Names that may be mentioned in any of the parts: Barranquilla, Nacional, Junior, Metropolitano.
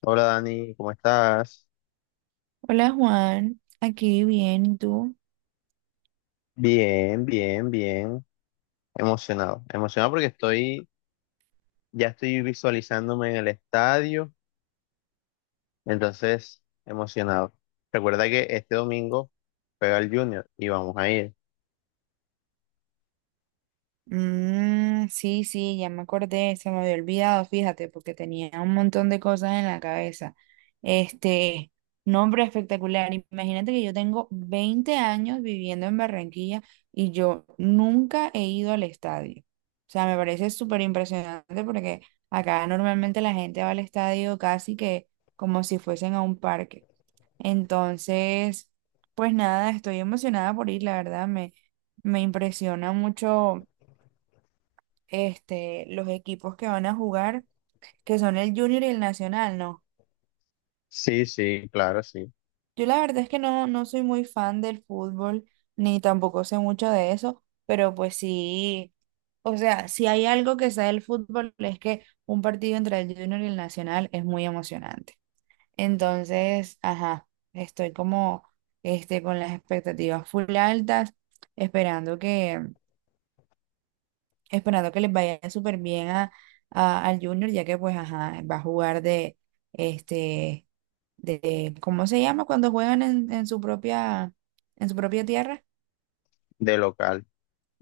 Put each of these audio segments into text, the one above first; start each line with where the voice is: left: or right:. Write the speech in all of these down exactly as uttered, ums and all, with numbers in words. left: Hola Dani, ¿cómo estás?
right: Hola Juan, aquí bien, ¿y tú?
left: Bien, bien, bien. Emocionado. Emocionado porque estoy, ya estoy visualizándome en el estadio, entonces emocionado. Recuerda que este domingo pega el Junior y vamos a ir.
right: Mm, sí, sí, ya me acordé, se me había olvidado, fíjate, porque tenía un montón de cosas en la cabeza. Este, Nombre espectacular, imagínate que yo tengo veinte años viviendo en Barranquilla y yo nunca he ido al estadio. O sea, me parece súper impresionante porque acá normalmente la gente va al estadio casi que como si fuesen a un parque. Entonces, pues nada, estoy emocionada por ir, la verdad, me, me impresiona mucho este, los equipos que van a jugar, que son el Junior y el Nacional, ¿no?
left: Sí, sí, claro, sí,
right: Yo la verdad es que no, no soy muy fan del fútbol, ni tampoco sé mucho de eso, pero pues sí, o sea, si hay algo que sea del fútbol es que un partido entre el Junior y el Nacional es muy emocionante. Entonces, ajá, estoy como este, con las expectativas full altas, esperando que, esperando que les vaya súper bien a, a- al Junior, ya que pues, ajá, va a jugar de, este, de, ¿cómo se llama? Cuando juegan en, en su propia, en su propia tierra.
left: de local.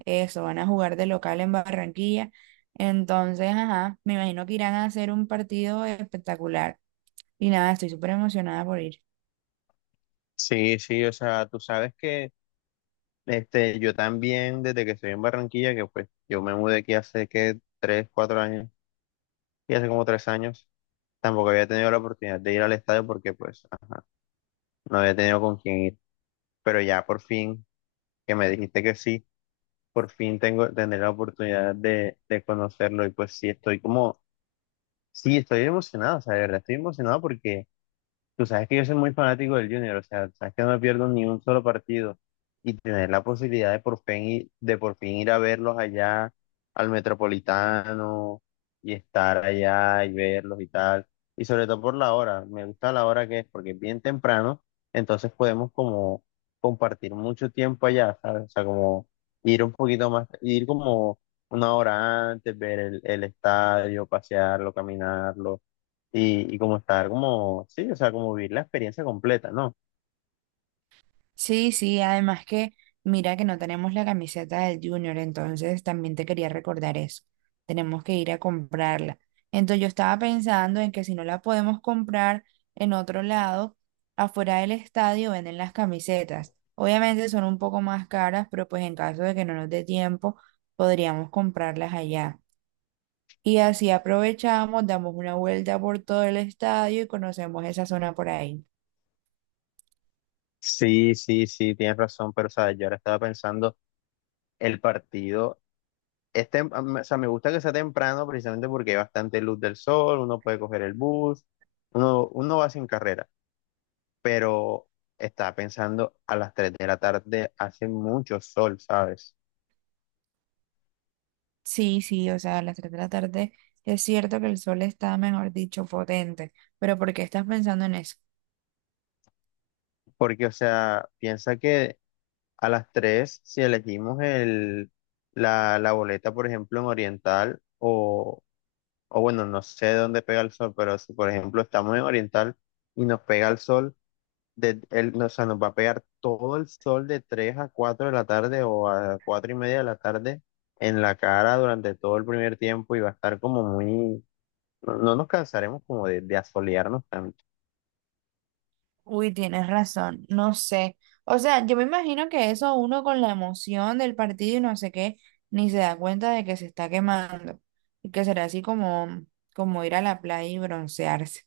right: Eso, van a jugar de local en Barranquilla. Entonces, ajá, me imagino que irán a hacer un partido espectacular. Y nada, estoy súper emocionada por ir.
left: Sí, sí, o sea, tú sabes que este, yo también, desde que estoy en Barranquilla, que pues yo me mudé aquí hace que tres, cuatro años, y hace como tres años, tampoco había tenido la oportunidad de ir al estadio porque pues no había tenido con quién ir, pero ya por fin, que me dijiste que sí, por fin tengo, tendré la oportunidad de, de conocerlo y pues sí, estoy como, sí, estoy emocionado, o sea, de verdad estoy emocionado porque tú sabes que yo soy muy fanático del Junior, o sea, sabes que no me pierdo ni un solo partido y tener la posibilidad de por fin, i- de por fin ir a verlos allá al Metropolitano y estar allá y verlos y tal. Y sobre todo por la hora, me gusta la hora que es porque es bien temprano, entonces podemos como compartir mucho tiempo allá, ¿sabes? O sea, como ir un poquito más, ir como una hora antes, ver el, el estadio, pasearlo, caminarlo y, y como estar como, sí, o sea, como vivir la experiencia completa, ¿no?
right: Sí, sí, además que mira que no tenemos la camiseta del Junior, entonces también te quería recordar eso. Tenemos que ir a comprarla. Entonces yo estaba pensando en que si no la podemos comprar en otro lado, afuera del estadio venden las camisetas. Obviamente son un poco más caras, pero pues en caso de que no nos dé tiempo, podríamos comprarlas allá. Y así aprovechamos, damos una vuelta por todo el estadio y conocemos esa zona por ahí.
left: Sí, sí, sí, tienes razón, pero, o sea, yo ahora estaba pensando, el partido, es tem- o sea, me gusta que sea temprano precisamente porque hay bastante luz del sol, uno puede coger el bus, uno, uno va sin carrera, pero estaba pensando a las tres de la tarde hace mucho sol, ¿sabes?
right: Sí, sí, o sea, a las tres de la tarde es cierto que el sol está, mejor dicho, potente, pero ¿por qué estás pensando en eso?
left: Porque, o sea, piensa que a las tres si elegimos el, la, la boleta, por ejemplo, en Oriental, o o bueno, no sé dónde pega el sol, pero si por ejemplo estamos en Oriental y nos pega el sol, de, el, o sea, nos va a pegar todo el sol de tres a cuatro de la tarde o a cuatro y media de la tarde en la cara durante todo el primer tiempo y va a estar como muy, no, no nos cansaremos como de, de asolearnos tanto.
right: Uy, tienes razón, no sé. O sea, yo me imagino que eso uno con la emoción del partido y no sé qué, ni se da cuenta de que se está quemando y que será así como, como ir a la playa y broncearse.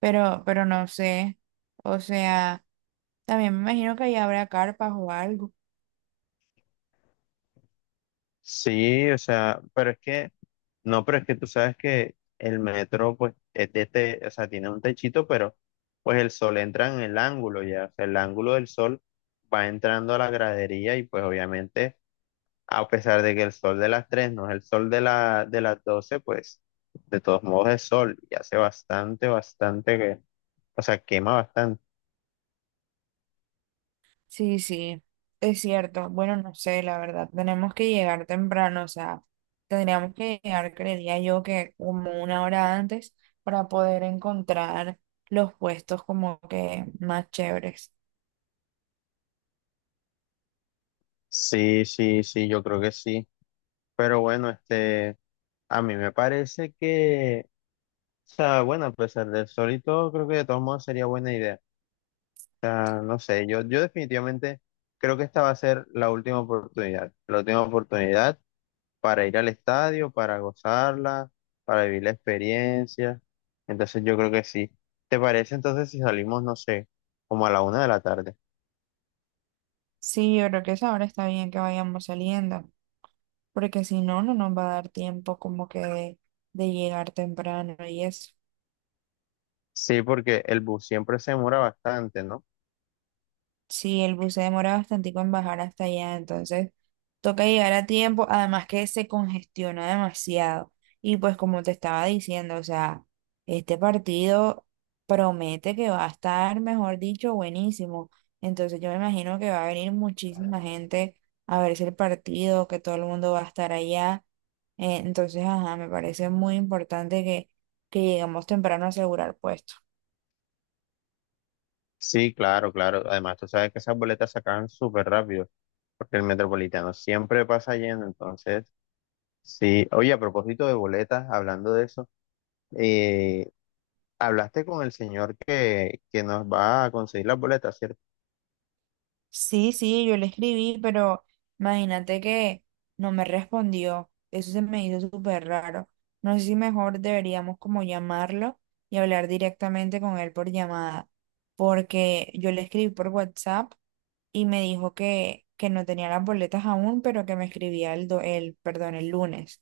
right: Pero, pero no sé, o sea, también me imagino que ahí habrá carpas o algo.
left: Sí, o sea, pero es que, no, pero es que tú sabes que el metro, pues, es de te, o sea, tiene un techito, pero pues el sol entra en el ángulo ya, o sea, el ángulo del sol va entrando a la gradería y pues obviamente, a pesar de que el sol de las tres no es el sol de la, de las doce pues, de todos modos es sol y hace bastante, bastante, que, o sea, quema bastante.
right: Sí, sí, es cierto. Bueno, no sé, la verdad, tenemos que llegar temprano, o sea, tendríamos que llegar, creería yo, que como una hora antes para poder encontrar los puestos como que más chéveres.
left: Sí, sí, sí, yo creo que sí. Pero bueno, este, a mí me parece que, o sea, bueno, a pesar de eso, y todo, creo que de todos modos sería buena idea. O sea, no sé, yo, yo definitivamente creo que esta va a ser la última oportunidad. La última oportunidad para ir al estadio, para gozarla, para vivir la experiencia. Entonces yo creo que sí. ¿Te parece entonces si salimos, no sé, como a la una de la tarde?
right: Sí, yo creo que esa hora está bien que vayamos saliendo, porque si no, no nos va a dar tiempo como que de, de llegar temprano y eso.
left: Sí, porque el bus siempre se demora bastante, ¿no?
right: Sí, el bus se demora bastante en bajar hasta allá, entonces toca llegar a tiempo, además que se congestiona demasiado. Y pues como te estaba diciendo, o sea, este partido promete que va a estar, mejor dicho, buenísimo. Entonces yo me imagino que va a venir muchísima gente a verse el partido, que todo el mundo va a estar allá. Eh, entonces, ajá, me parece muy importante que, que lleguemos temprano a asegurar puesto.
left: Sí, claro, claro. Además, tú sabes que esas boletas se acaban súper rápido, porque el metropolitano siempre pasa lleno, entonces… Sí, oye, a propósito de boletas, hablando de eso, eh, hablaste con el señor que, que nos va a conseguir las boletas, ¿cierto?
right: Sí, sí, yo le escribí, pero imagínate que no me respondió. Eso se me hizo súper raro. No sé si mejor deberíamos como llamarlo y hablar directamente con él por llamada, porque yo le escribí por WhatsApp y me dijo que, que no tenía las boletas aún, pero que me escribía el, do- el, perdón, el lunes.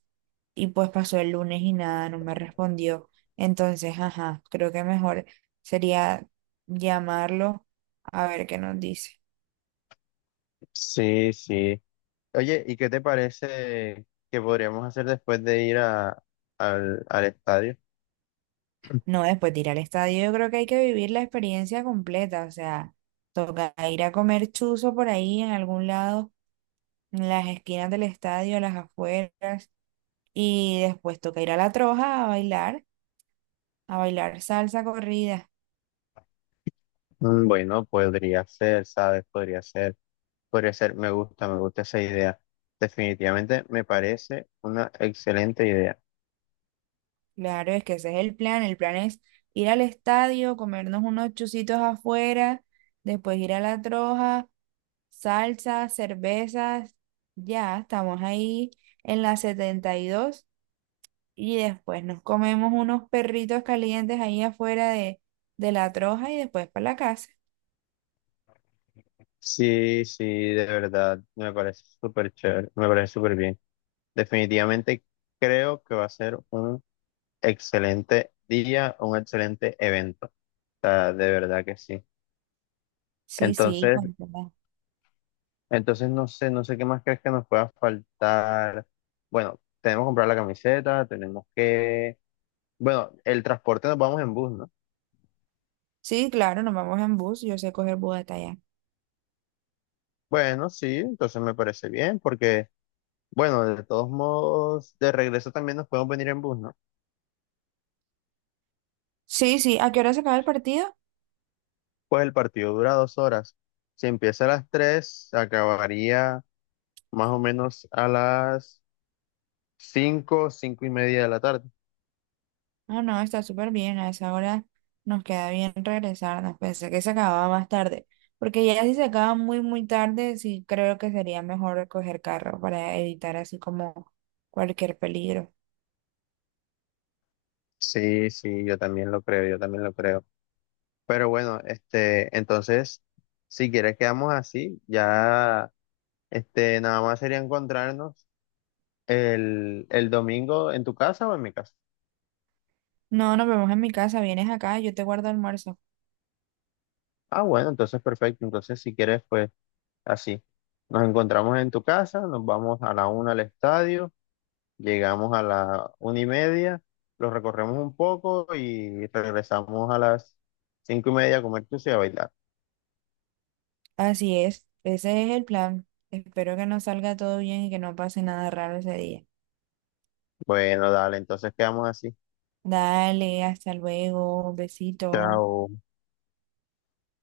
right: Y pues pasó el lunes y nada, no me respondió. Entonces, ajá, creo que mejor sería llamarlo a ver qué nos dice.
left: Sí, sí. Oye, ¿y qué te parece que podríamos hacer después de ir a- al, al estadio?
right: No, después de ir al estadio, yo creo que hay que vivir la experiencia completa, o sea, toca ir a comer chuzo por ahí en algún lado, en las esquinas del estadio, a las afueras, y después toca ir a la troja a bailar, a bailar salsa corrida.
left: Mm, bueno, podría ser, ¿sabes? Podría ser, podría ser, me gusta, me gusta esa idea. Definitivamente me parece una excelente idea.
right: Claro, es que ese es el plan, el plan es ir al estadio, comernos unos chuzitos afuera, después ir a la troja, salsa, cervezas, ya, estamos ahí en la setenta y dos. Y después nos comemos unos perritos calientes ahí afuera de, de la troja y después para la casa.
left: Sí, sí, de verdad, me parece súper chévere, me parece súper bien. Definitivamente creo que va a ser un excelente día, un excelente evento. O sea, de verdad que sí.
right: Sí, sí,
left: Entonces,
right: con toda-
left: entonces no sé, no sé qué más crees que nos pueda faltar. Bueno, tenemos que comprar la camiseta, tenemos que, bueno, el transporte nos vamos en bus, ¿no?
right: Sí, claro, nos vamos en bus. Yo sé coger bus hasta allá.
left: Bueno, sí, entonces me parece bien porque, bueno, de todos modos, de regreso también nos podemos venir en bus, ¿no?
right: Sí, sí. ¿A qué hora se acaba el partido?
left: Pues el partido dura dos horas. Si empieza a las tres, acabaría más o menos a las cinco, cinco y media de la tarde.
right: No, no, está súper bien. A esa hora nos queda bien regresarnos. Pensé que se acababa más tarde. Porque ya si se acaba muy, muy tarde, sí creo que sería mejor coger carro para evitar así como cualquier peligro.
left: Sí, sí, yo también lo creo, yo también lo creo. Pero bueno, este, entonces, si quieres quedamos así, ya, este, nada más sería encontrarnos el, el domingo en tu casa o en mi casa.
right: No, nos vemos en mi casa. Vienes acá, yo te guardo almuerzo.
left: Ah, bueno, entonces perfecto. Entonces, si quieres, pues así. Nos encontramos en tu casa, nos vamos a la una al estadio. Llegamos a la una y media, lo recorremos un poco y regresamos a las cinco y media a comer tucia y a bailar.
right: Así es, ese es el plan. Espero que nos salga todo bien y que no pase nada raro ese día.
left: Bueno, dale, entonces quedamos así.
right: Dale, hasta luego, besito.
left: Chao.